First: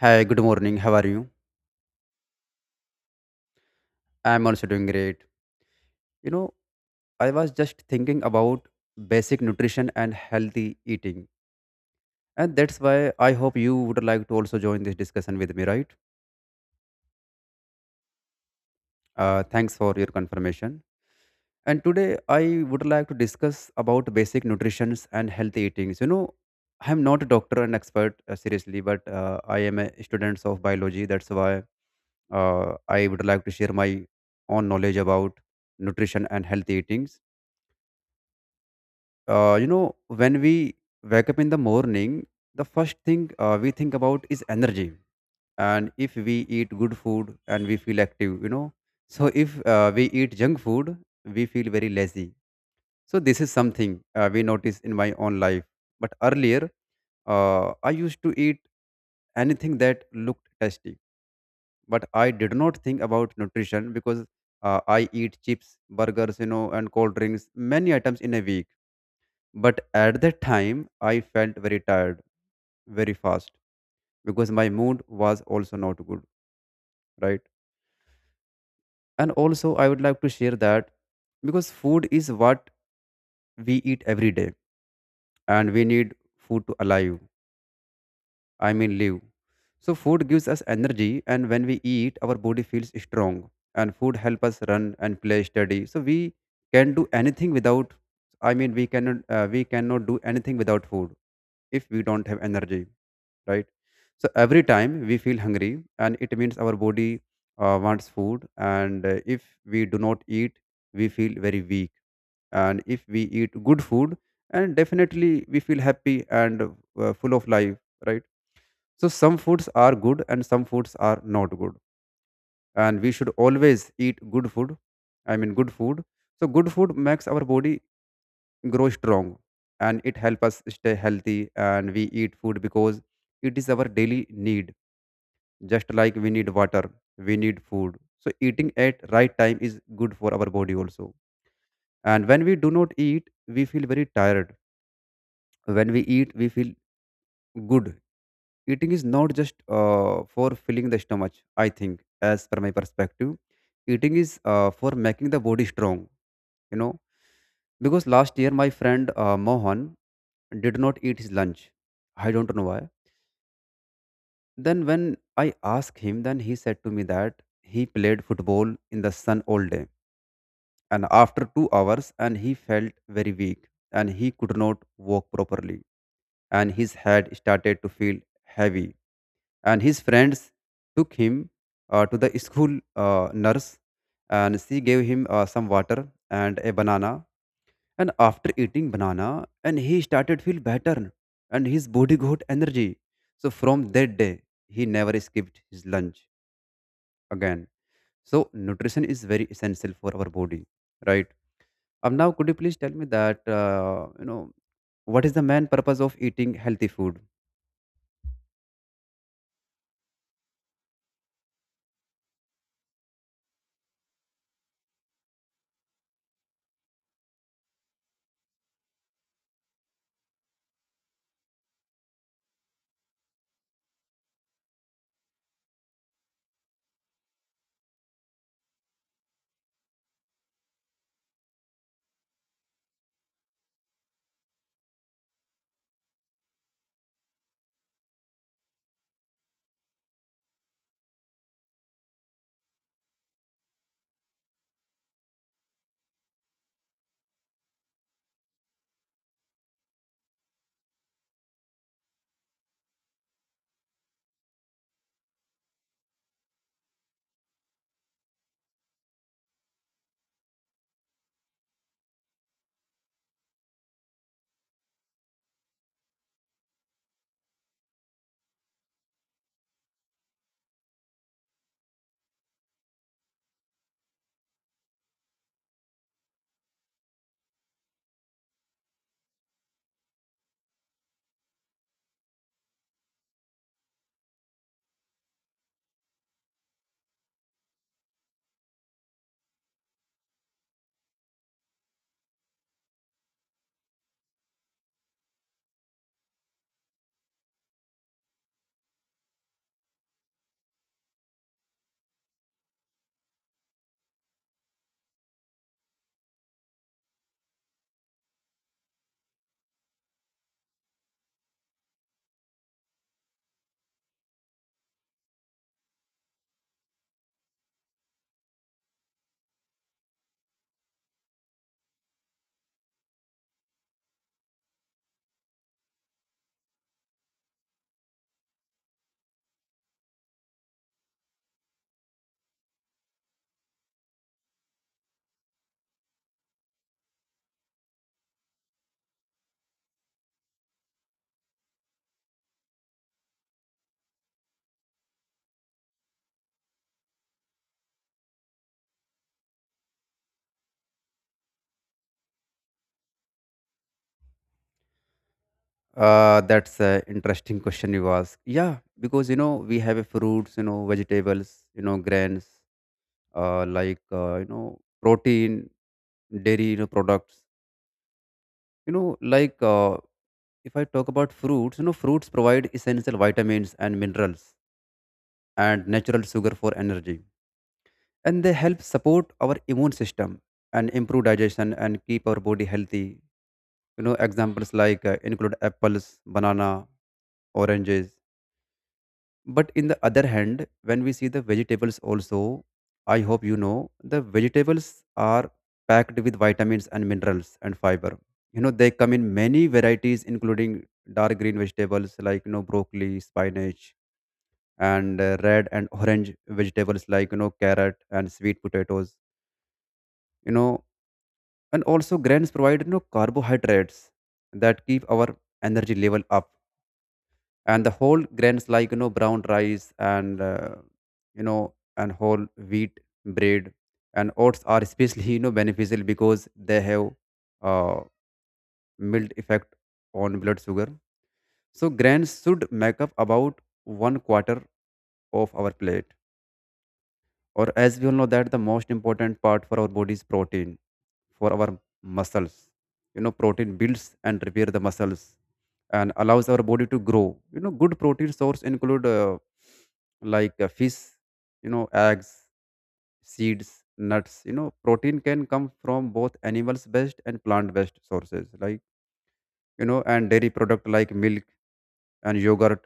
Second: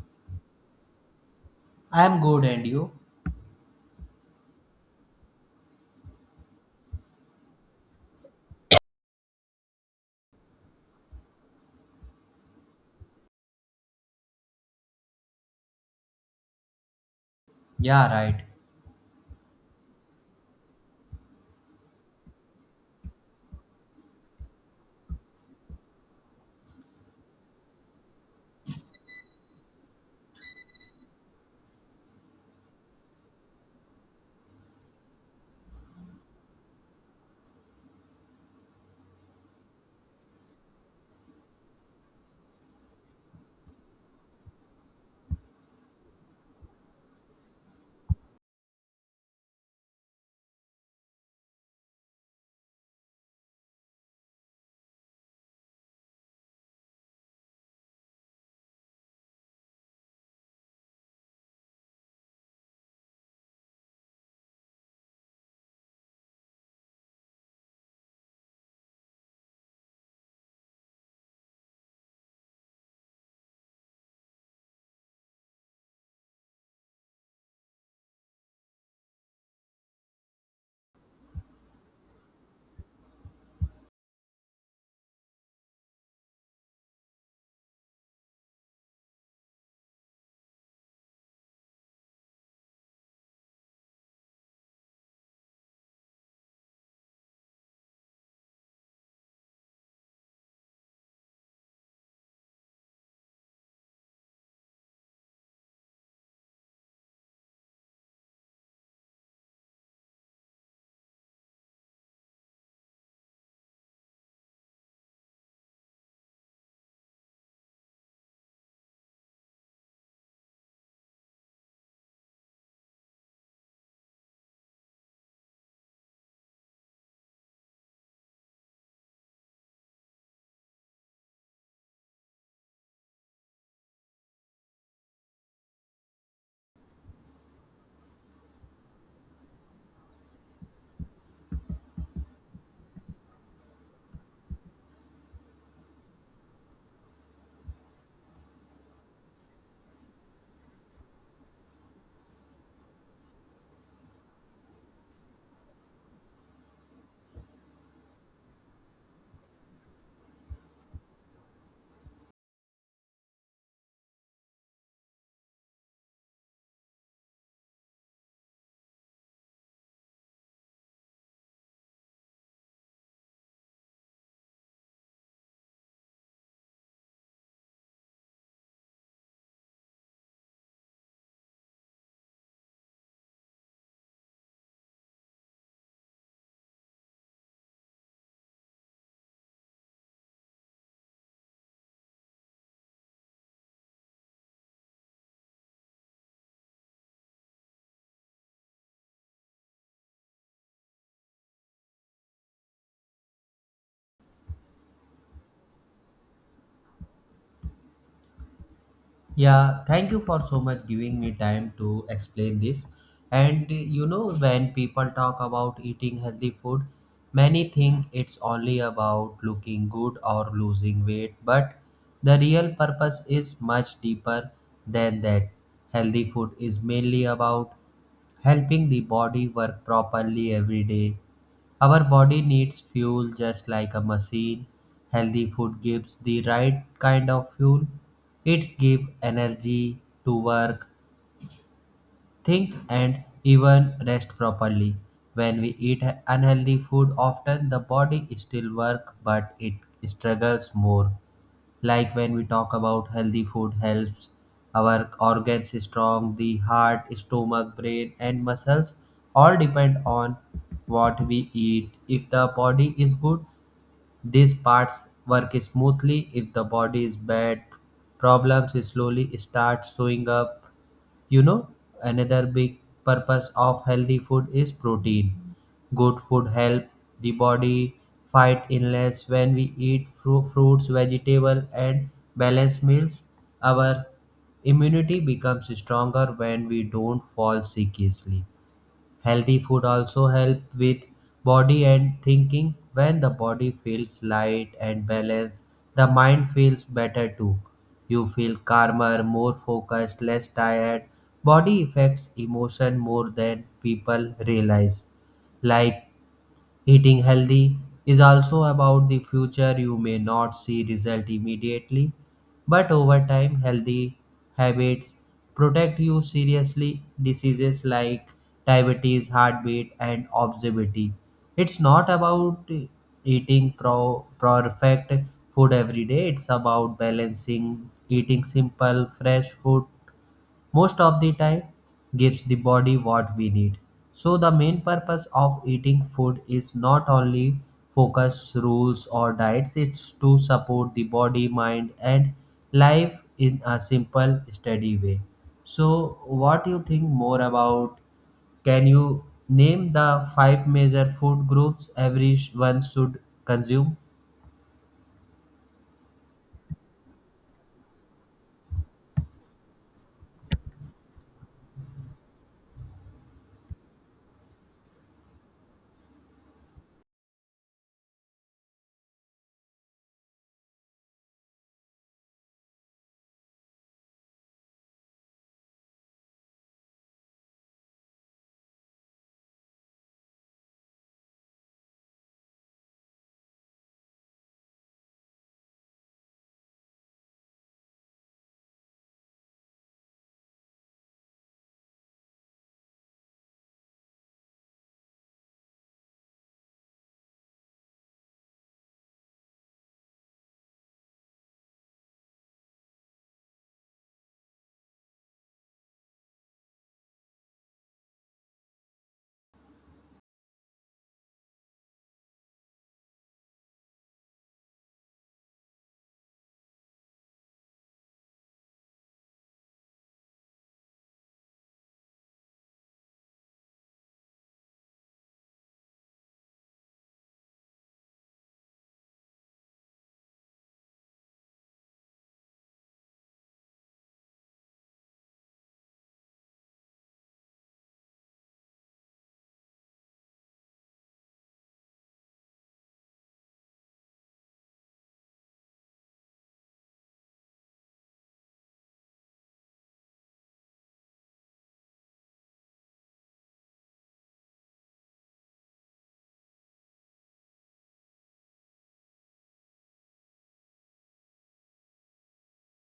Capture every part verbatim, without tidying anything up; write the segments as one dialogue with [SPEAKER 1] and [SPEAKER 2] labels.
[SPEAKER 1] Hi, good morning. How are you?
[SPEAKER 2] I'm good, and you?
[SPEAKER 1] I'm also doing great. You know, I was just thinking about basic nutrition and healthy eating. And that's why I hope you would like to also join this discussion with me, right?
[SPEAKER 2] Yeah, right.
[SPEAKER 1] Uh, thanks for your confirmation. And today I would like to discuss about basic nutrition and healthy eatings. You know, I'm not a doctor and expert, uh, seriously, but uh, I am a student of biology. That's why uh, I would like to share my own knowledge about nutrition and healthy eatings uh, you know, when we wake up in the morning, the first thing uh, we think about is energy. And if we eat good food and we feel active, you know, so if uh, we eat junk food, we feel very lazy. So this is something uh, we notice in my own life. But earlier, uh, I used to eat anything that looked tasty, but I did not think about nutrition because uh, I eat chips, burgers, you know, and cold drinks many items in a week, but at that time, I felt very tired very fast because my mood was also not good, right? And also, I would like to share that because food is what we eat every day and we need food to alive, I mean, live. So, food gives us energy, and when we eat, our body feels strong, and food help us run and play steady. So, we can do anything without, I mean, we cannot, uh, we cannot do anything without food if we don't have energy, right. So every time we feel hungry, and it means our body uh, wants food, and uh, if we do not eat, we feel very weak. And if we eat good food and definitely we feel happy and uh, full of life, right. So some foods are good and some foods are not good, and we should always eat good food, I mean good food. So good food makes our body grow strong and it helps us stay healthy. And we eat food because it is our daily need. Just like we need water, we need food. So eating at right time is good for our body also, and when we do not eat, we feel very tired. When we eat, we feel good. Eating is not just uh, for filling the stomach, I think. As per my perspective, eating is uh, for making the body strong, you know. Because last year my friend uh, Mohan did not eat his lunch, I don't know why. Then when I asked him, then he said to me that he played football in the sun all day, and after two hours and he felt very weak and he could not walk properly, and his head started to feel heavy, and his friends took him uh, to the school uh, nurse, and she gave him uh, some water and a banana. And after eating banana, and he started feel better, and his body got energy. So from that day, he never skipped his lunch again. So nutrition is very essential for our body, right. Um, now, could you please tell me that uh, you know, what is the main purpose of eating healthy food?
[SPEAKER 2] Yeah, thank you for so much giving me time to explain this. And you know, when people talk about eating healthy food, many think it's only about looking good or losing weight, but the real purpose is much deeper than that. Healthy food is mainly about helping the body work properly every day. Our body needs fuel just like a machine. Healthy food gives the right kind of fuel. It gives energy to work, think, and even rest properly. When we eat unhealthy food, often the body still work, but it struggles more, like when we talk about healthy food helps our organs strong, the heart, stomach, brain, and muscles all depend on what we eat. If the body is good, these parts work smoothly. If the body is bad, problems slowly start showing up. You know, another big purpose of healthy food is protein. Good food help the body fight illness when we eat fru- fruits, vegetable, and balanced meals. Our immunity becomes stronger when we don't fall sick easily. Healthy food also help with body and thinking. When the body feels light and balanced, the mind feels better too. You feel calmer, more focused, less tired. Body affects emotion more than people realize. Like, eating healthy is also about the future. You may not see result immediately, but over time, healthy habits protect you seriously diseases like diabetes, heartbeat, and obesity. It's not about eating pro- perfect food every day. It's about balancing, eating simple, fresh food most of the time gives the body what we need. So the main purpose of eating food is not only focus rules or diets, it's to support the body, mind, and life in a simple, steady way. So what do you think more about? Can you name the five major food groups everyone should consume?
[SPEAKER 1] Uh, that's an interesting question you ask. Yeah, because you know we have a fruits, you know vegetables, you know grains, uh, like uh, you know protein, dairy, you know products. You know, like uh, if I talk about fruits, you know fruits provide essential vitamins and minerals and natural sugar for energy, and they help support our immune system and improve digestion and keep our body healthy. You know examples like uh, include apples, banana, oranges. But in the other hand, when we see the vegetables also, I hope you know the vegetables are packed with vitamins and minerals and fiber. You know they come in many varieties, including dark green vegetables like you know broccoli, spinach, and uh, red and orange vegetables like you know carrot and sweet potatoes, you know. And also grains provide you know carbohydrates that keep our energy level up. And the whole grains like you know brown rice and uh, you know and whole wheat bread and oats are especially you know beneficial, because they have uh, mild effect on blood sugar. So grains should make up about one quarter of our plate. Or as we all know that the most important part for our body is protein for our muscles. You know protein builds and repair the muscles and allows our body to grow. You know good protein source include uh, like uh, fish, you know eggs, seeds, nuts. You know protein can come from both animals based and plant based sources, like you know. And dairy product like milk and yogurt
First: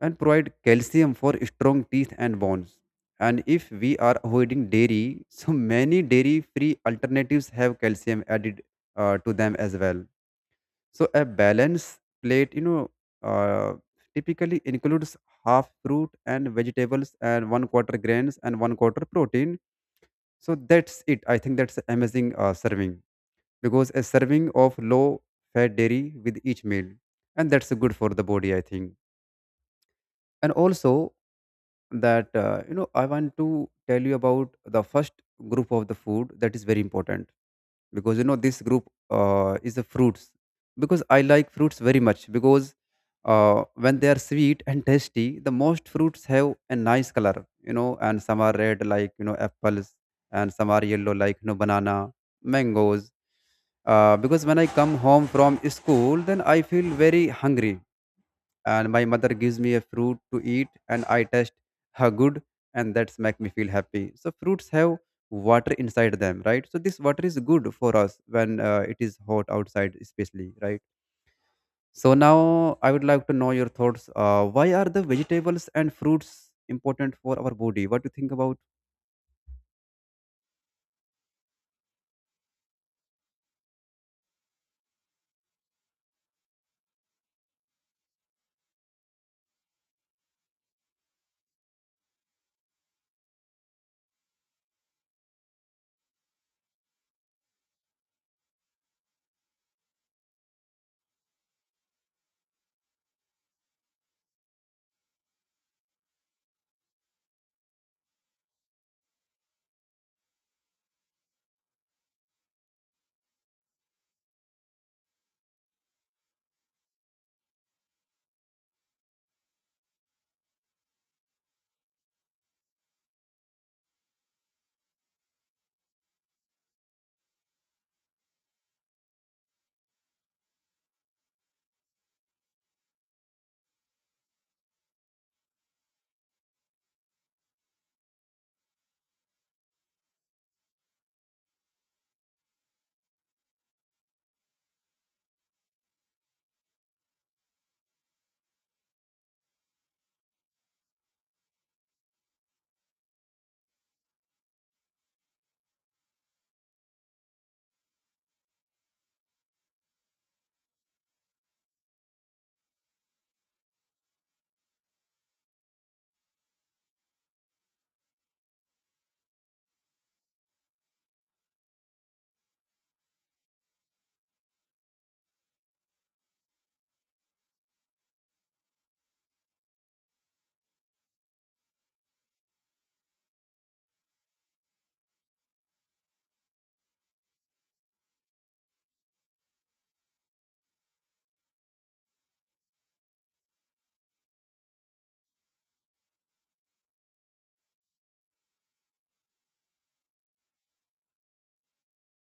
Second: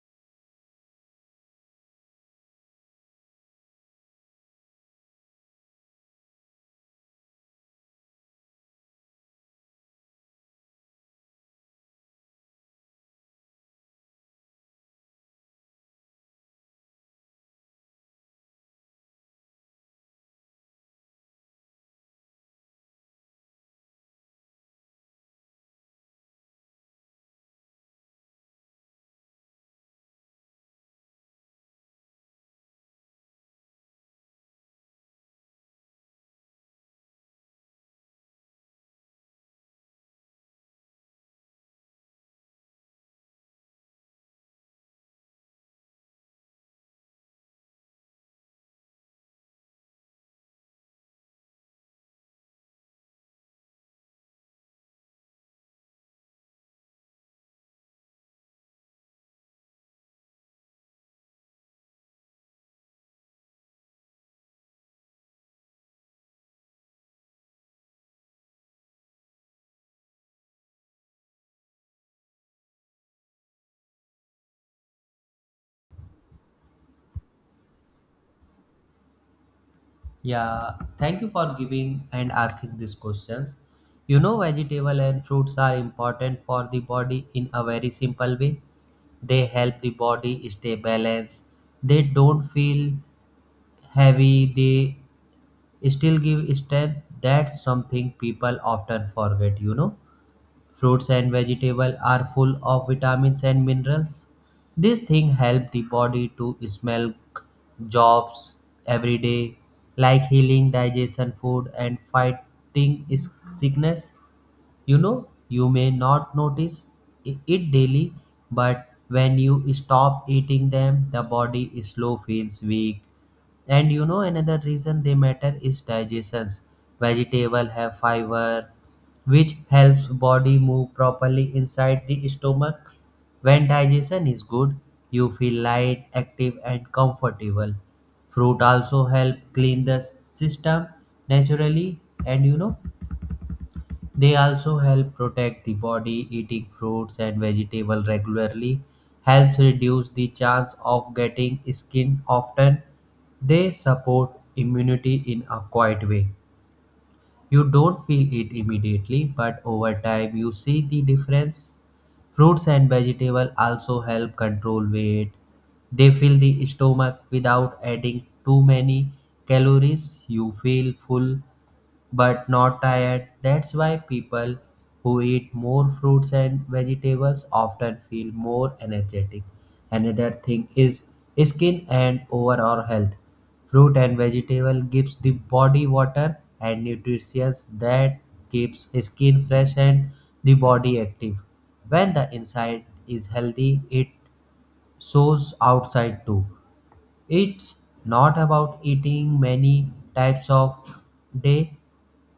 [SPEAKER 1] and provide calcium for strong teeth and bones. And if we are avoiding dairy, so many dairy free alternatives have calcium added uh, to them as well. So a balanced plate, you know, uh, typically includes half fruit and vegetables and one quarter grains and one quarter protein. So that's it. I think that's amazing uh, serving, because a serving of low fat dairy with each meal, and that's good for the body, I think. And also that uh, you know I want to tell you about the first group of the food that is very important. Because you know this group uh, is the fruits, because I like fruits very much. Because uh, when they are sweet and tasty, the most fruits have a nice color, you know. And some are red, like you know apples, and some are yellow, like you know banana, mangoes. Uh, because when I come home from school, then I feel very hungry, and my mother gives me a fruit to eat, and I taste how good, and that's make me feel happy. So fruits have water inside them, right. So this water is good for us when uh, it is hot outside especially, right. So now I would like to know your thoughts, uh, why are the vegetables and fruits important for our body, what do you think about.
[SPEAKER 2] Yeah, thank you for giving and asking these questions. You know, vegetable and fruits are important for the body in a very simple way. They help the body stay balanced. They don't feel heavy. They still give strength. That's something people often forget, you know. Fruits and vegetables are full of vitamins and minerals. These things help the body to smell jobs every day, like healing digestion, food, and fighting is- sickness. You know, you may not notice i- it daily, but when you stop eating them, the body slow feels weak. And you know another reason they matter is digestions. Vegetable have fiber, which helps body move properly inside the stomach. When digestion is good, you feel light, active, and comfortable. Fruit also help clean the system naturally, and you know they also help protect the body. Eating fruits and vegetables regularly helps reduce the chance of getting skin often. They support immunity in a quiet way. You don't feel it immediately, but over time you see the difference. Fruits and vegetables also help control weight. They fill the stomach without adding too many calories. You feel full but not tired. That's why people who eat more fruits and vegetables often feel more energetic. Another thing is skin and overall health. Fruit and vegetable gives the body water and nutrition that keeps skin fresh and the body active. When the inside is healthy, it shows outside too. It's not about eating many types of day,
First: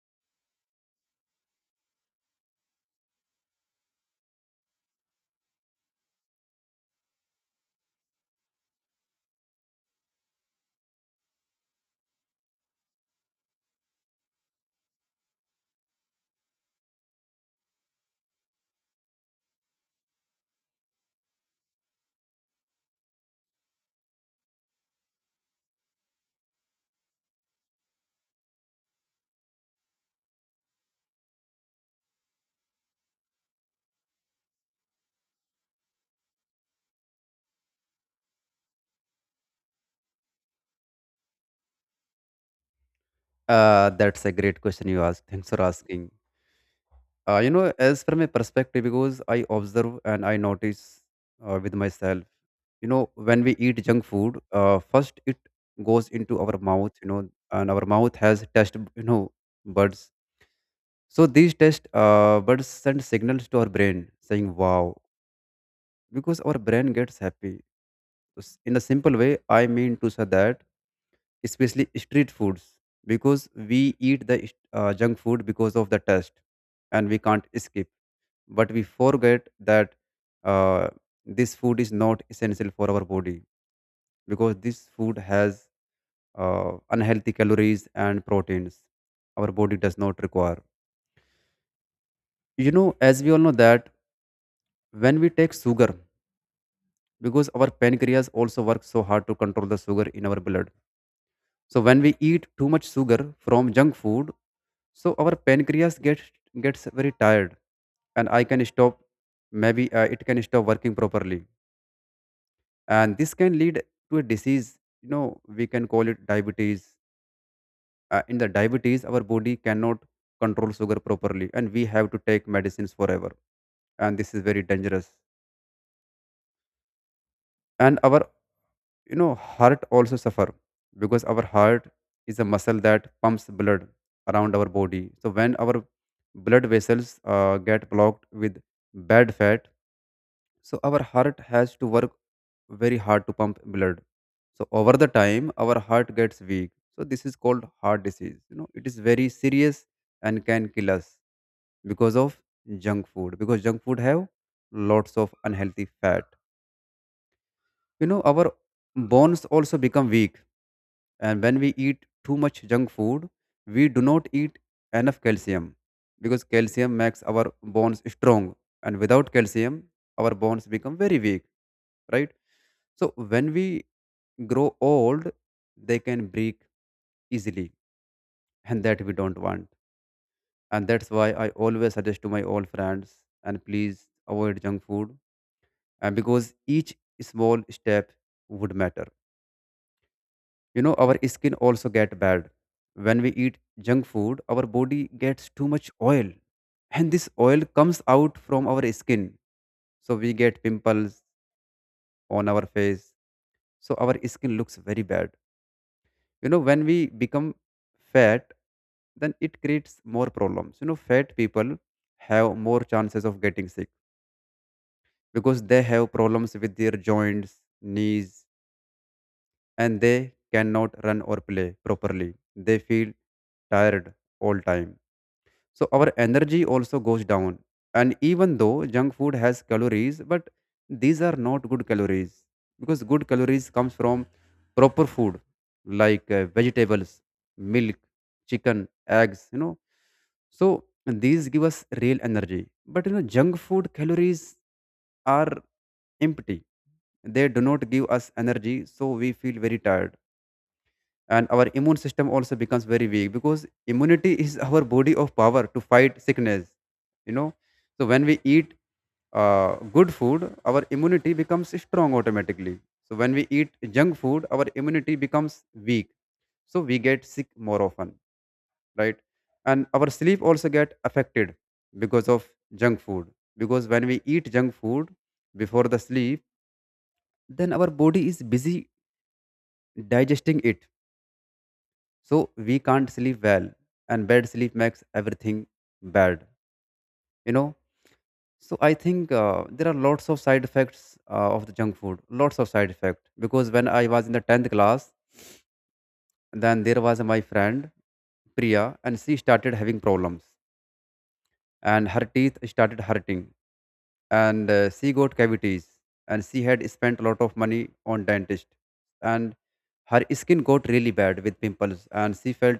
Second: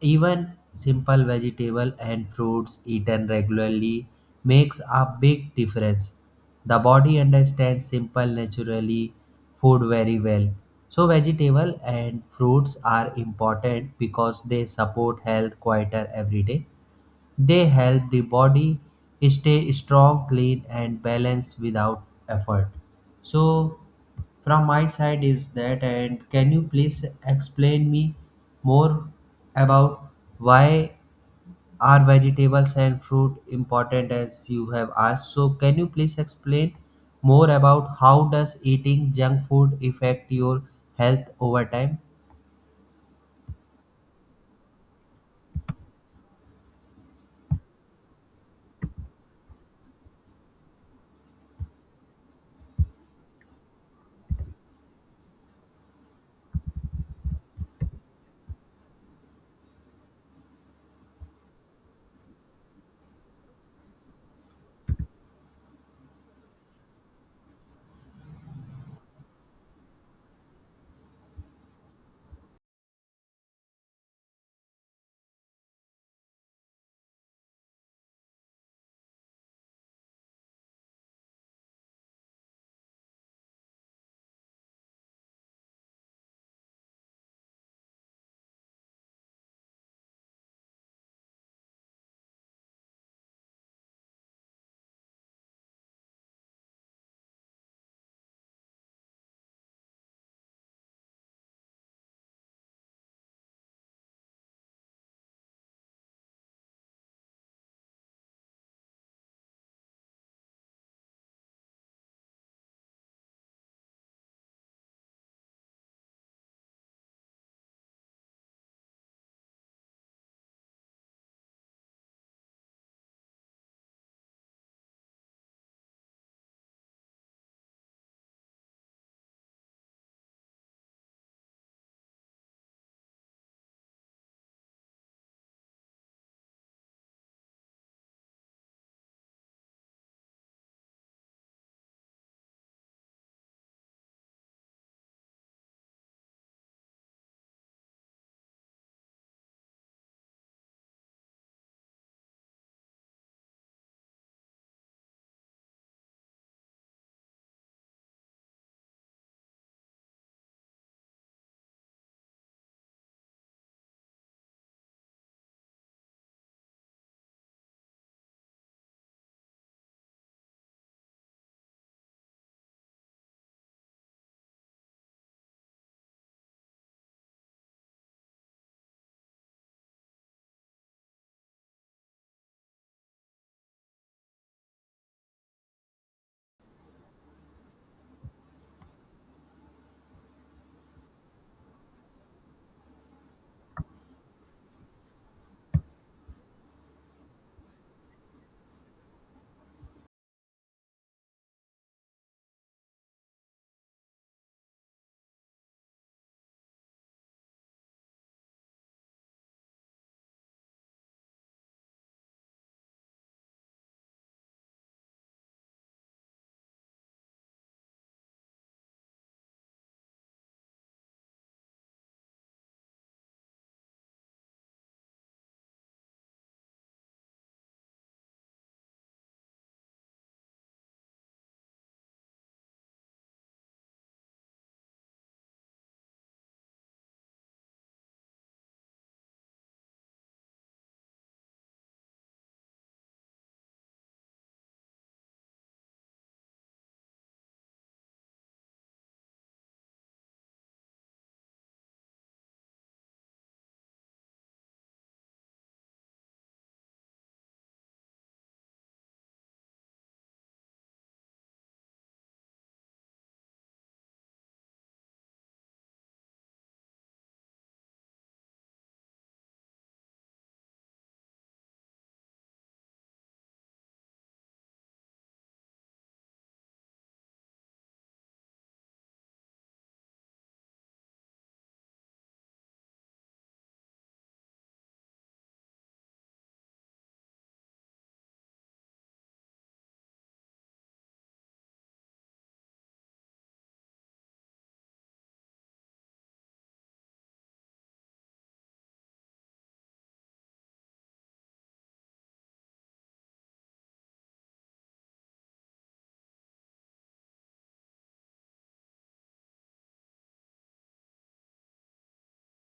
[SPEAKER 2] even simple vegetable and fruits eaten regularly makes a big difference. The body understands simple naturally food very well. So vegetable and fruits are important because they support health quieter every day. They help the body stay strong, clean, and balanced without effort. So, from my side is that, and can you please explain me more about why are vegetables and fruit important as you have asked? So, can you please explain more about how does eating junk food affect your health over time?
[SPEAKER 1] Uh, that's a great question you asked, thanks for asking. uh, you know, as from a perspective, because I observe and I notice uh, with myself. You know when we eat junk food, uh, first it goes into our mouth, you know, and our mouth has test, you know, buds. So these test uh, buds send signals to our brain saying wow, because our brain gets happy. So s- in a simple way, I mean to say that, especially street foods, because we eat the uh, junk food because of the test, and we can't skip. But we forget that uh, this food is not essential for our body, because this food has uh, unhealthy calories and proteins our body does not require. You know, as we all know that when we take sugar, because our pancreas also works so hard to control the sugar in our blood. So when we eat too much sugar from junk food, so our pancreas gets gets very tired, and I can stop, maybe uh, it can stop working properly. And this can lead to a disease, you know, we can call it diabetes. Uh, in the diabetes, our body cannot control sugar properly, and we have to take medicines forever, and this is very dangerous. And our, you know, heart also suffer, because our heart is a muscle that pumps blood around our body. So when our blood vessels uh, get blocked with bad fat, so our heart has to work very hard to pump blood. So over the time, our heart gets weak. So this is called heart disease, you know, it is very serious, and can kill us, because of junk food. Because junk food have lots of unhealthy fat, you know, our bones also become weak. And when we eat too much junk food, we do not eat enough calcium, because calcium makes our bones strong, and without calcium, our bones become very weak, right. So when we grow old, they can break easily, and that we don't want. And that's why I always suggest to my old friends and please avoid junk food, and because each small step would matter. You know, our skin also get bad when we eat junk food. Our body gets too much oil, and this oil comes out from our skin, so we get pimples on our face. So our skin looks very bad. You know when we become fat, then it creates more problems. You know, fat people have more chances of getting sick because they have problems with their joints, knees, and they cannot run or play properly. They feel tired all time, so our energy also goes down. And even though junk food has calories, but these are not good calories, because good calories comes from proper food like uh, vegetables, milk, chicken, eggs you know So these give us real energy. But you know, junk food calories are empty. They do not give us energy, so we feel very tired. And our immune system also becomes very weak, because immunity is our body of power to fight sickness, you know. So when we eat uh, good food, our immunity becomes strong automatically. So when we eat junk food, our immunity becomes weak, so we get sick more often, right? And our sleep also get affected because of junk food, because when we eat junk food before the sleep, then our body is busy digesting it, so we can't sleep well. And bad sleep makes everything bad, you know. So I think uh, there are lots of side effects uh, of the junk food, lots of side effect. Because when I was in the tenth class, then there was my friend Priya, and she started having problems, and her teeth started hurting, and uh, she got cavities, and she had spent a lot of money on dentist. And her skin got really bad with pimples, and she felt,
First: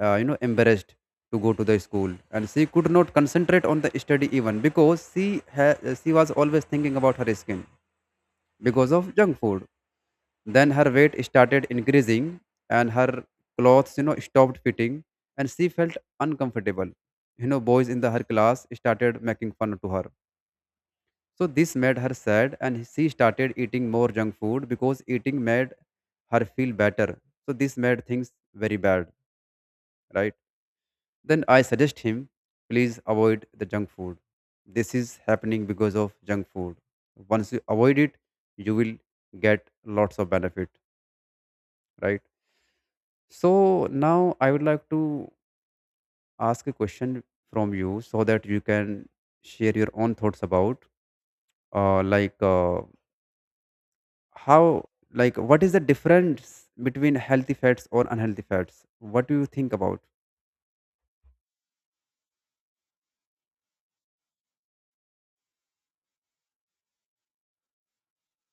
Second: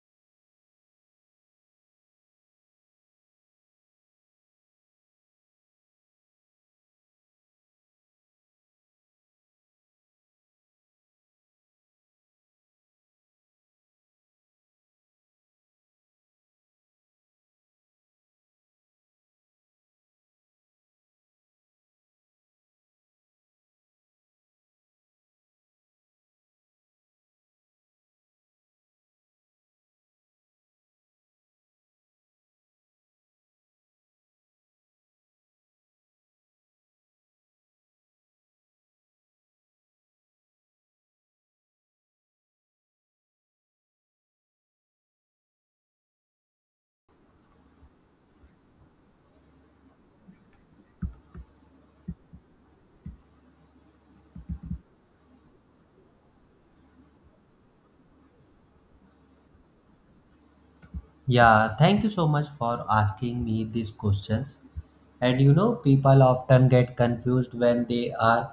[SPEAKER 1] uh, you know, embarrassed to go to the school, and she could not concentrate on the study even, because she ha- she was always thinking about her skin because of junk food. Then her weight started increasing, and her clothes, you know, stopped fitting, and she felt uncomfortable. You know, boys in the her class started making fun to her, so this made her sad, and she started eating more junk food because eating made her feel better. So this made things very bad, right? Then I suggest him, please avoid the junk food. This is happening because of junk food. Once you avoid it, you will get lots of benefit, right? So now I would like to ask a question from you, so that you can share your own thoughts about, uh, like uh, how, like, what is the difference between healthy fats or unhealthy fats? What do you think about?
[SPEAKER 2] Yeah, thank you so much for asking me these questions. And you know, people often get confused when they are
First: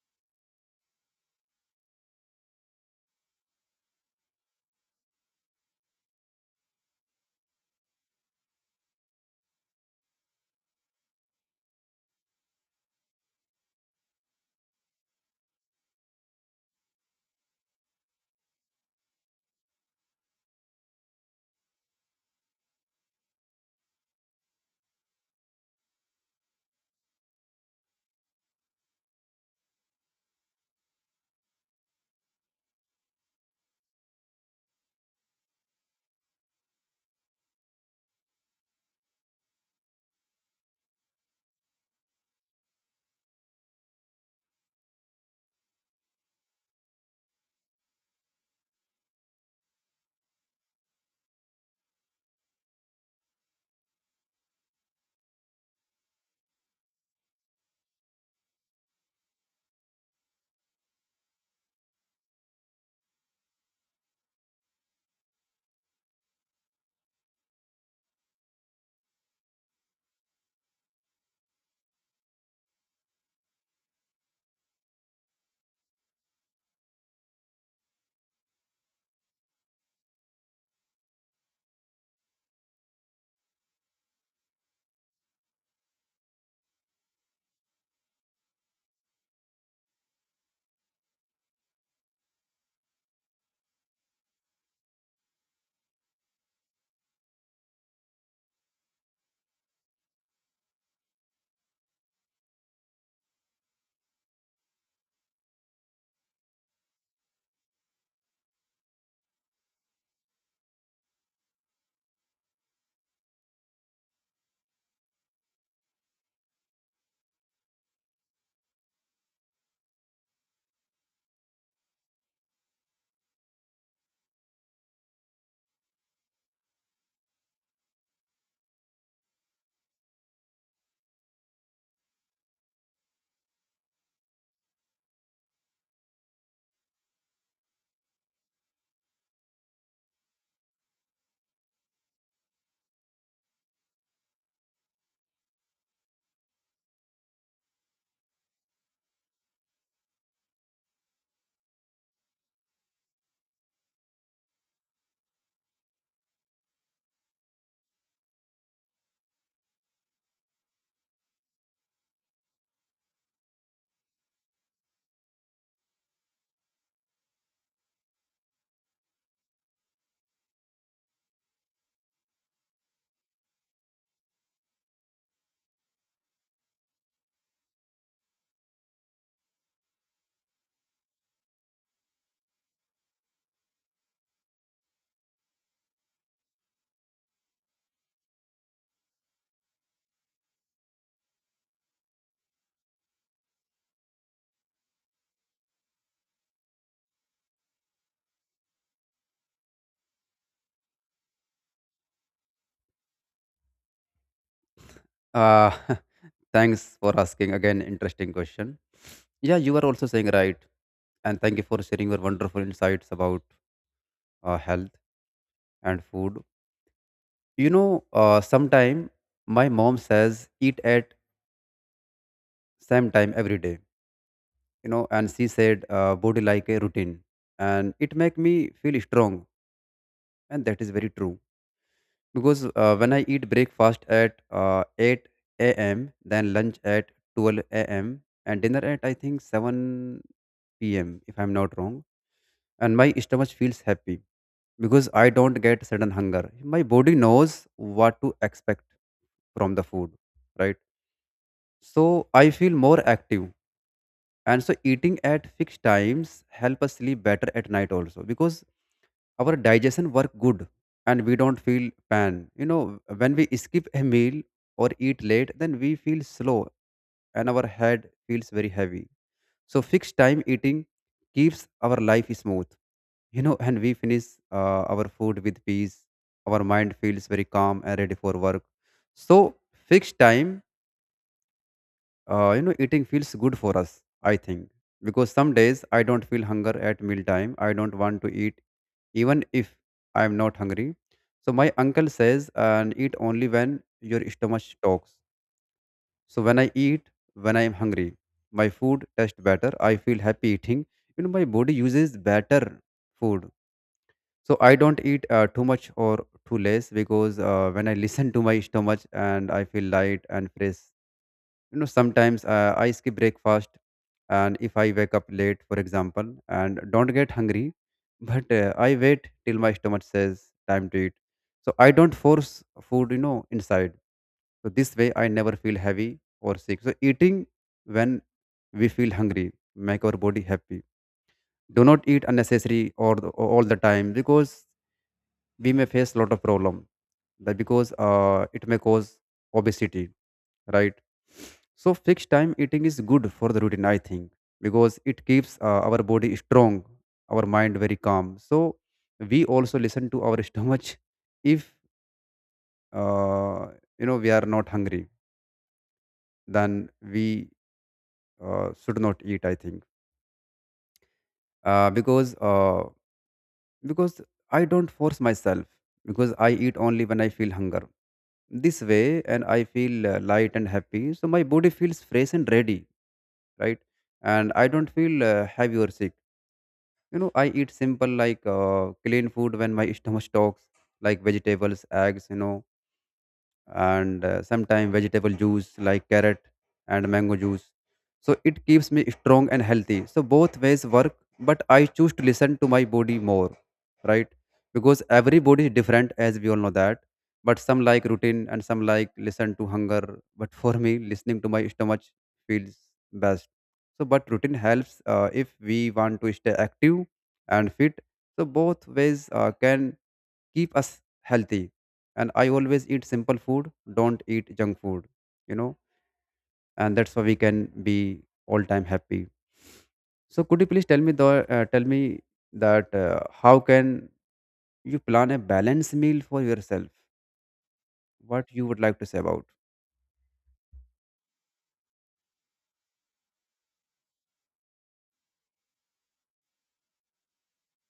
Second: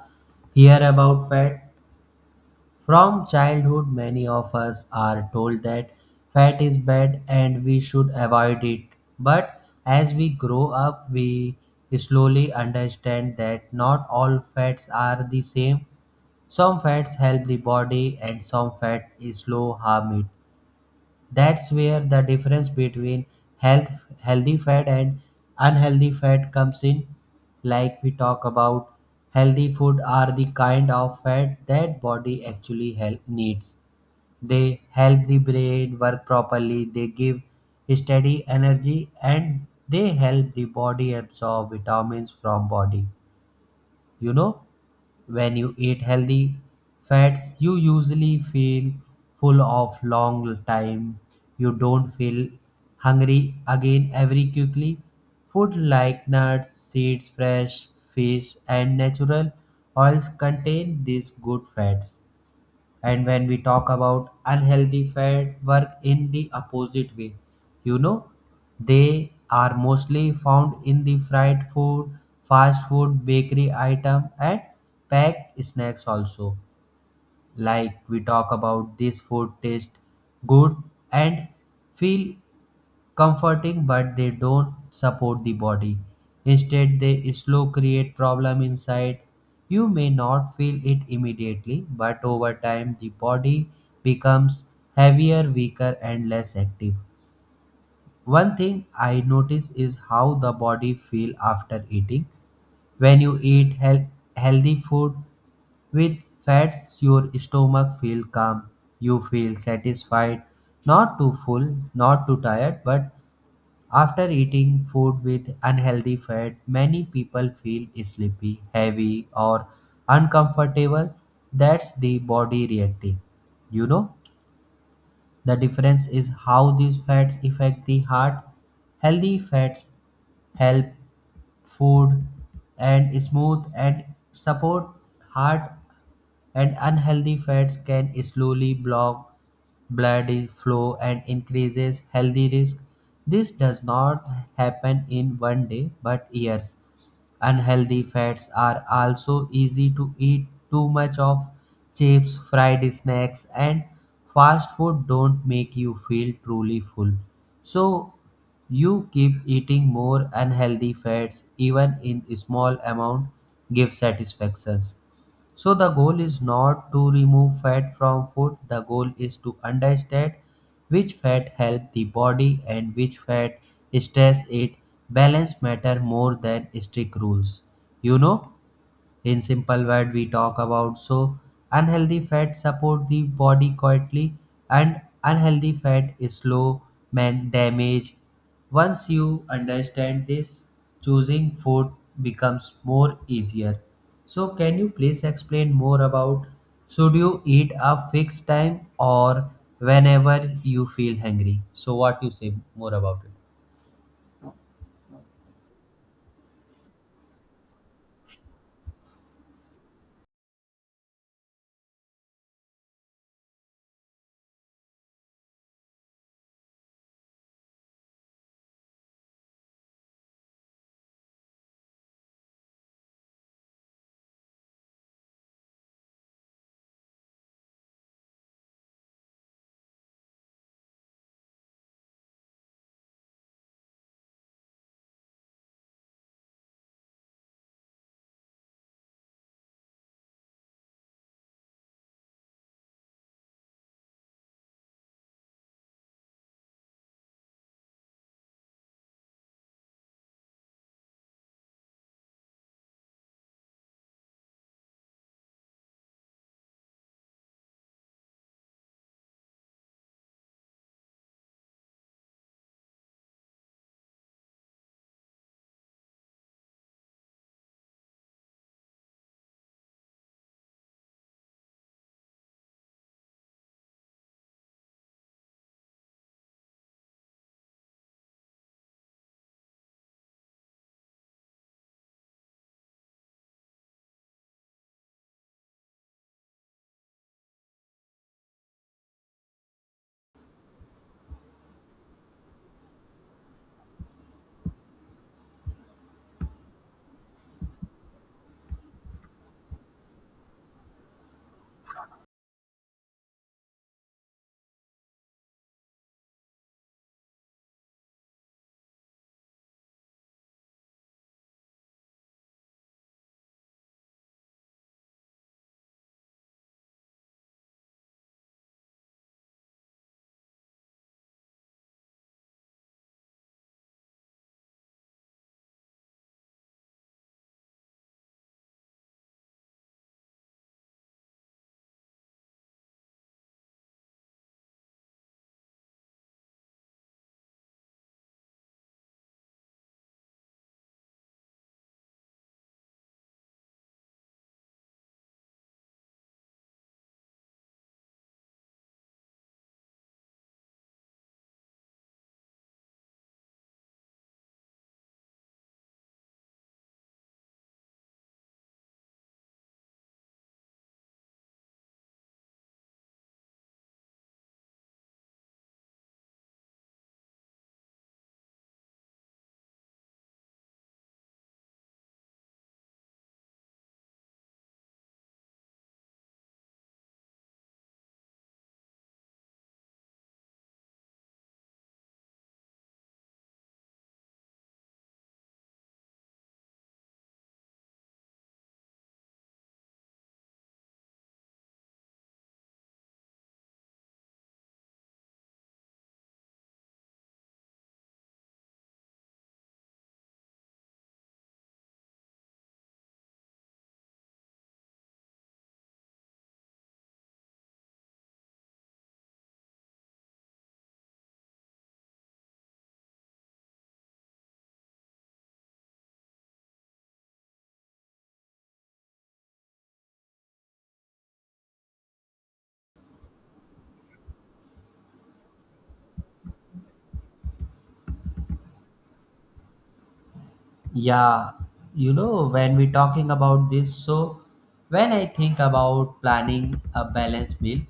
[SPEAKER 2] hear about fat. From childhood, many of us are told that fat is bad and we should avoid it. But as we grow up, we slowly understand that not all fats are the same. Some fats help the body and some fat is slow harm it. That's where the difference between health healthy fat and unhealthy fat comes in. Like we talk about healthy food are the kind of fat that body actually help needs. They help the brain work properly, they give steady energy, and they help the body absorb vitamins from body. You know, when you eat healthy fats, you usually feel full of long time. You don't feel hungry again very quickly. Food like nuts, seeds, fresh fish, and natural oils contain these good fats. And when we talk about unhealthy fat work in the opposite way, you know, they are mostly found in the fried food, fast food, bakery item, and packed snacks also. Like we talk about this food taste good and feel comforting, but they don't support the body. Instead they slow create problem inside. You may not feel it immediately but over time the body becomes heavier, weaker, and less active. One thing I notice is how the body feel after eating. When you eat heal- healthy food with fats, your stomach feel calm. You feel satisfied, not too full, not too tired, but after eating food with unhealthy fat, many people feel sleepy, heavy, or uncomfortable. That's the body reacting. You know? The difference is how these fats affect the heart. Healthy fats help food and smooth and support heart, and unhealthy fats can slowly block blood flow and increases healthy risk. This does not happen in one day but years. Unhealthy fats are also easy to eat too much of. Chips, fried snacks, and fast food don't make you feel truly full. So you keep eating more unhealthy fats, even in small amount give satisfactions. So the goal is not to remove fat from food. The goal is to understand which fat help the body and which fat stress it. Balance matter more than strict rules. You know, in simple word we talk about, so unhealthy fat support the body quietly and unhealthy fat is slow man damage. Once you understand this, choosing food becomes more easier. So can you please explain more about, should you eat a fixed time or whenever you feel hungry? So what you say more about it?
[SPEAKER 1] uh thanks for asking again interesting question. Yeah, you are also saying right. And thank you for sharing your wonderful insights about uh, health and food. You know, uh, sometime my mom says, eat at same time every day. You know, and she said, uh, body like a routine, and it make me feel strong. And that is very true, because uh, when I eat breakfast at uh, eight a m, then lunch at twelve a m, and dinner at I think seven p m, if I'm not wrong, and my stomach feels happy because I don't get sudden hunger. My body knows what to expect from the food, right? So I feel more active. And so eating at fixed times help us sleep better at night also, because our digestion work good, and we don't feel pan. You know, when we skip a meal or eat late, then we feel slow, and our head feels very heavy. So fixed time eating keeps our life smooth, you know. And we finish uh, our food with peace. Our mind feels very calm and ready for work. So fixed time, uh, you know eating feels good for us, I think. Because some days I don't feel hunger at meal time, I don't want to eat, even if I am not hungry. So my uncle says, and eat only when your stomach talks. So when I eat, when I am hungry, my food tastes better. I feel happy eating. You know, my body uses better food. So I don't eat uh, too much or too less, because uh, when I listen to my stomach, and I feel light and fresh. You know, sometimes uh, I skip breakfast, and if I wake up late, for example, and don't get hungry but uh, I wait till my stomach says time to eat. So I don't force food, you know, inside. So this way I never feel heavy or sick. So eating when we feel hungry make our body happy. Do not eat unnecessary or the, all the time, because we may face lot of problem. That, because uh, it may cause obesity, right? So fixed time eating is good for the routine, I think, because it keeps uh, our body strong, our mind very calm. So we also listen to our stomach. If, uh, you know, we are not hungry, then we uh, should not eat. I think uh, because uh, because I don't force myself, because I eat only when I feel hunger. This way, and I feel uh, light and happy. So my body feels fresh and ready, right? And I don't feel uh, heavy or sick. You know, I eat simple, like uh, clean food when my stomach talks, like vegetables, eggs, you know. And uh, sometimes vegetable juice, like carrot and mango juice. So it keeps me strong and healthy. So both ways work, but I choose to listen to my body more, right? Because every body is different, as we all know that. But some like routine and some like listen to hunger. But for me, listening to my stomach feels best. So, but routine helps uh, if we want to stay active and fit. So both ways uh, can keep us healthy. And I always eat simple food, don't eat junk food, you know. And that's why we can be all time happy. So could you please tell me the, uh, tell me that uh, how can you plan a balanced meal for yourself? What you would like to say about?
[SPEAKER 2] Yeah, you know, when we're talking about this, so when I think about planning a balanced meal,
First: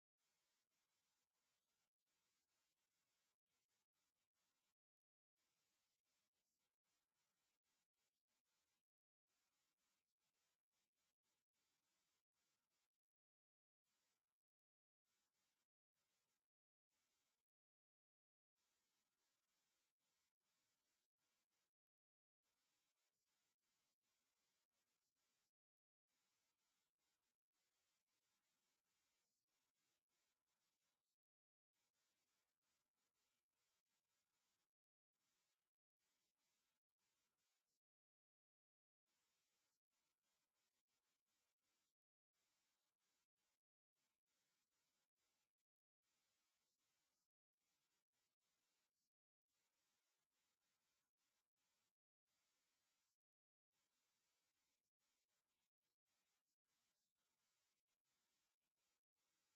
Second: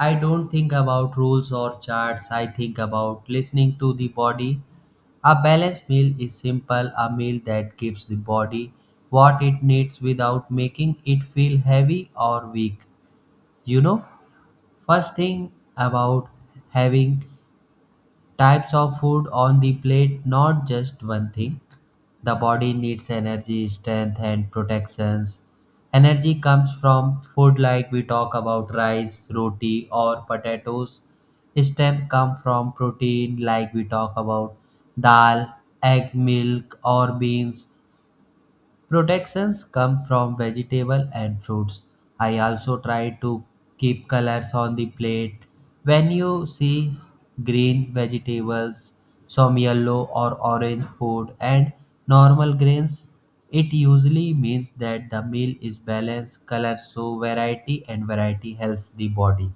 [SPEAKER 2] I don't think about rules or charts, I think about listening to the body. A balanced meal is simple, a meal that gives the body what it needs without making it feel heavy or weak. You know, first thing about having types of food on the plate, not just one thing. The body needs energy, strength, and protections. Energy comes from food like we talk about rice, roti, or potatoes. Strength comes from protein like we talk about dal, egg, milk, or beans. Protections come from vegetable and fruits. I also try to keep colors on the plate. When you see s- green vegetables, some yellow or orange food, and normal grains, it usually means that the meal is balanced. Colors show variety and variety helps the body.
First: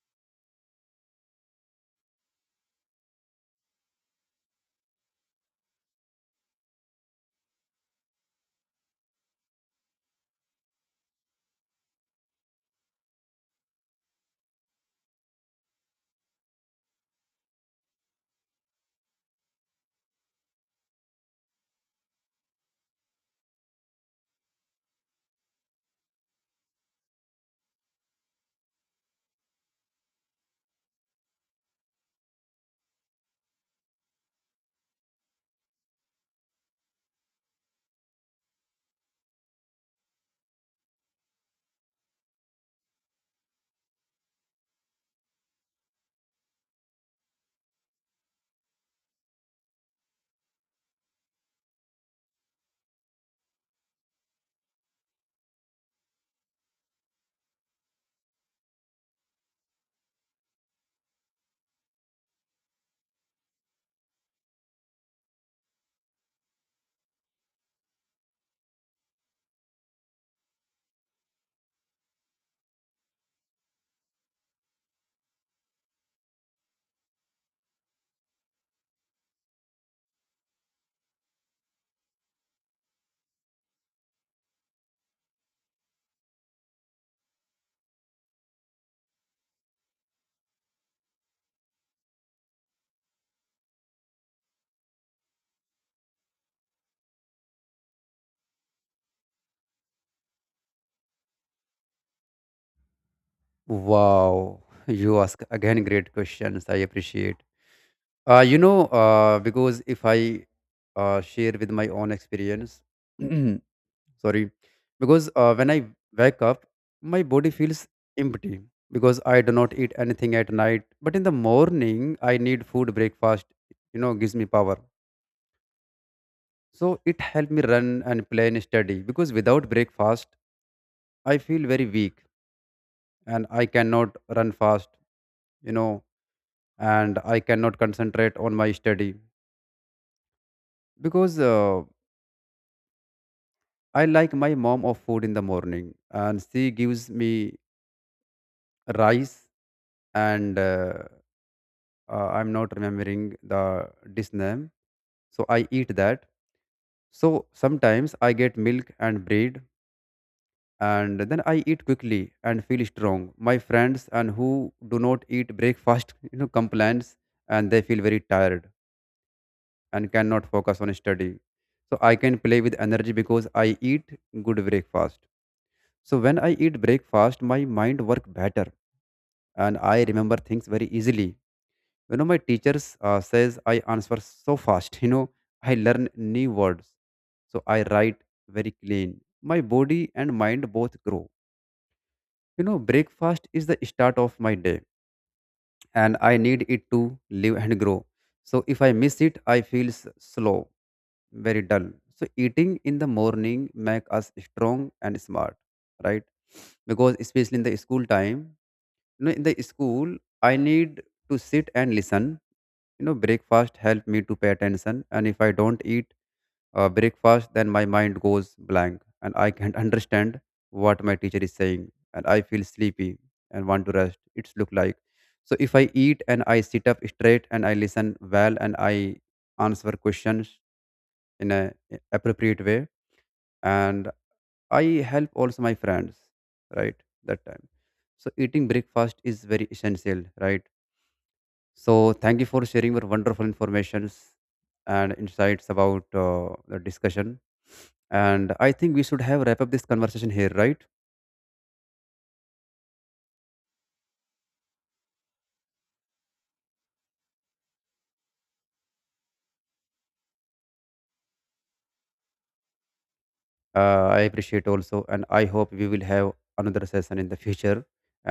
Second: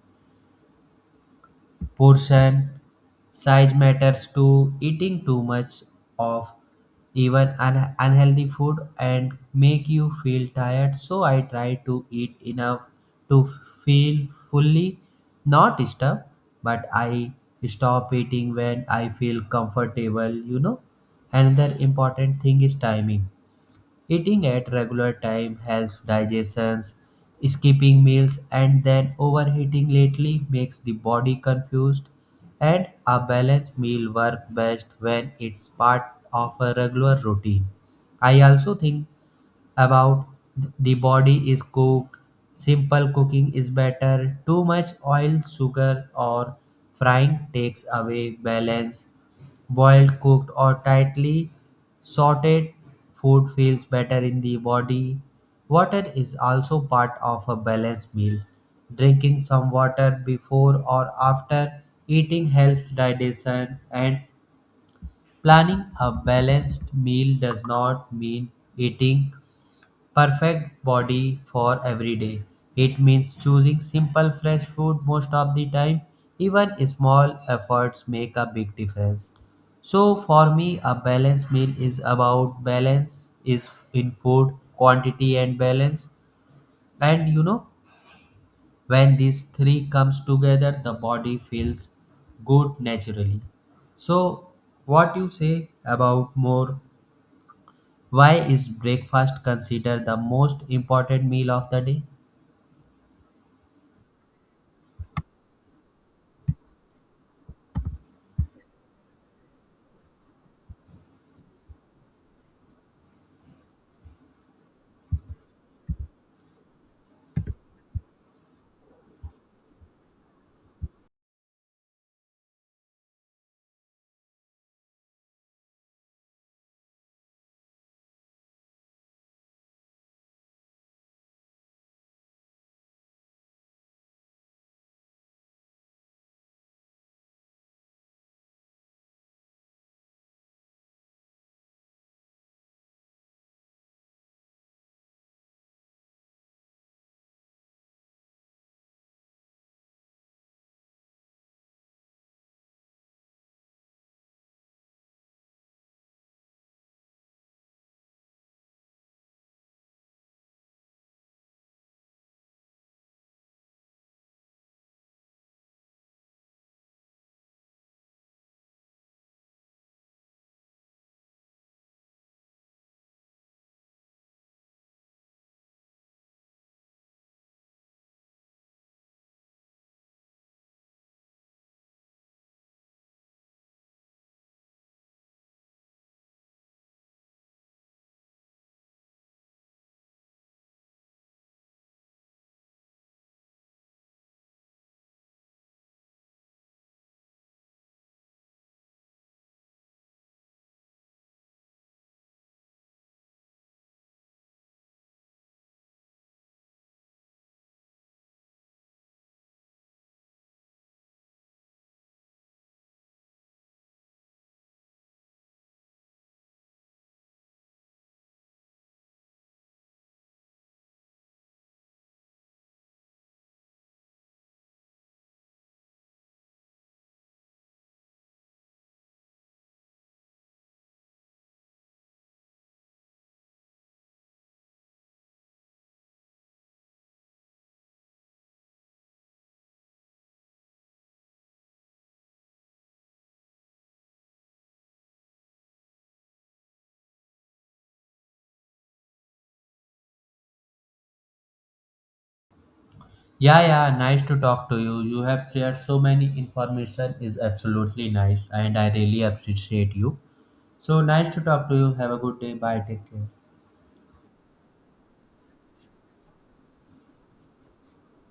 [SPEAKER 2] Portion size matters too. Eating too much of even un- unhealthy food and make you feel tired. So I try to eat enough to feel fully, not disturbed, but I stop eating when I feel comfortable. You know, another important thing is timing. Eating at regular time helps digestion. Skipping meals and then overeating lately makes the body confused, and a balanced meal works best when it's part of a regular routine. I also think about th- the body is cooked. Simple cooking is better. Too much oil, sugar, or frying takes away balance. Boiled, cooked, or tightly sauteed food feels better in the body. Water is also part of a balanced meal. Drinking some water before or after eating helps digestion, and planning a balanced meal does not mean eating perfect body for every day. It means choosing simple fresh food most of the time. Even small efforts make a big difference. So for me, a balanced meal is about balance is in food, quantity, and balance. And you know, when these three comes together, the body feels good naturally. So what you say about more, why is breakfast considered the most important meal of the day?
[SPEAKER 1] Wow, you ask again great questions, I appreciate. uh, you know uh, because if I uh, share with my own experience, sorry. Because uh, when I wake up, my body feels empty, because I do not eat anything at night. But in the morning, I need food. Breakfast, you know, gives me power. So it helped me run and play and study, because without breakfast, I feel very weak, and I cannot run fast, you know. And I cannot concentrate on my study, because uh, I like my mom of food in the morning, and she gives me rice and uh, uh, I'm not remembering the dish name, so I eat that. So sometimes I get milk and bread, and then I eat quickly and feel strong. My friends and who do not eat breakfast you know, complains, and they feel very tired and cannot focus on study. So I can play with energy because I eat good breakfast. So when I eat breakfast, my mind work better, and I remember things very easily. You know, my teachers uh, says I answer so fast, you know. I learn new words, so I write very clean. My body and mind both grow, you know. Breakfast is the start of my day, and I need it to live and grow. So if I miss it, I feel s- slow, very dull. So eating in the morning make us strong and smart, right? Because especially in the school time, you know, in the school, I need to sit and listen. You know, breakfast help me to pay attention, and if I don't eat uh, breakfast, then my mind goes blank, and I can't understand what my teacher is saying, and I feel sleepy and want to rest. It's look like. So if I eat, and I sit up straight, and I listen well, and I answer questions in a eh, appropriate way, and I help also my friends, right, that time. So eating breakfast is very essential, right? So thank you for sharing your wonderful informations and insights about uh, the discussion. And I think we should have wrap up this conversation here, right?
[SPEAKER 2] Yeah, yeah, nice to talk to you. You have shared so many information is absolutely nice and I really appreciate you. So nice to talk to you. Have a good day. Bye. Take care.
[SPEAKER 1] uh, I appreciate also, and I hope we will have another session in the future.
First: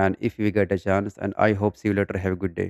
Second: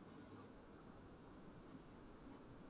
[SPEAKER 1] And if we get a chance, and I hope see you later, have a good day.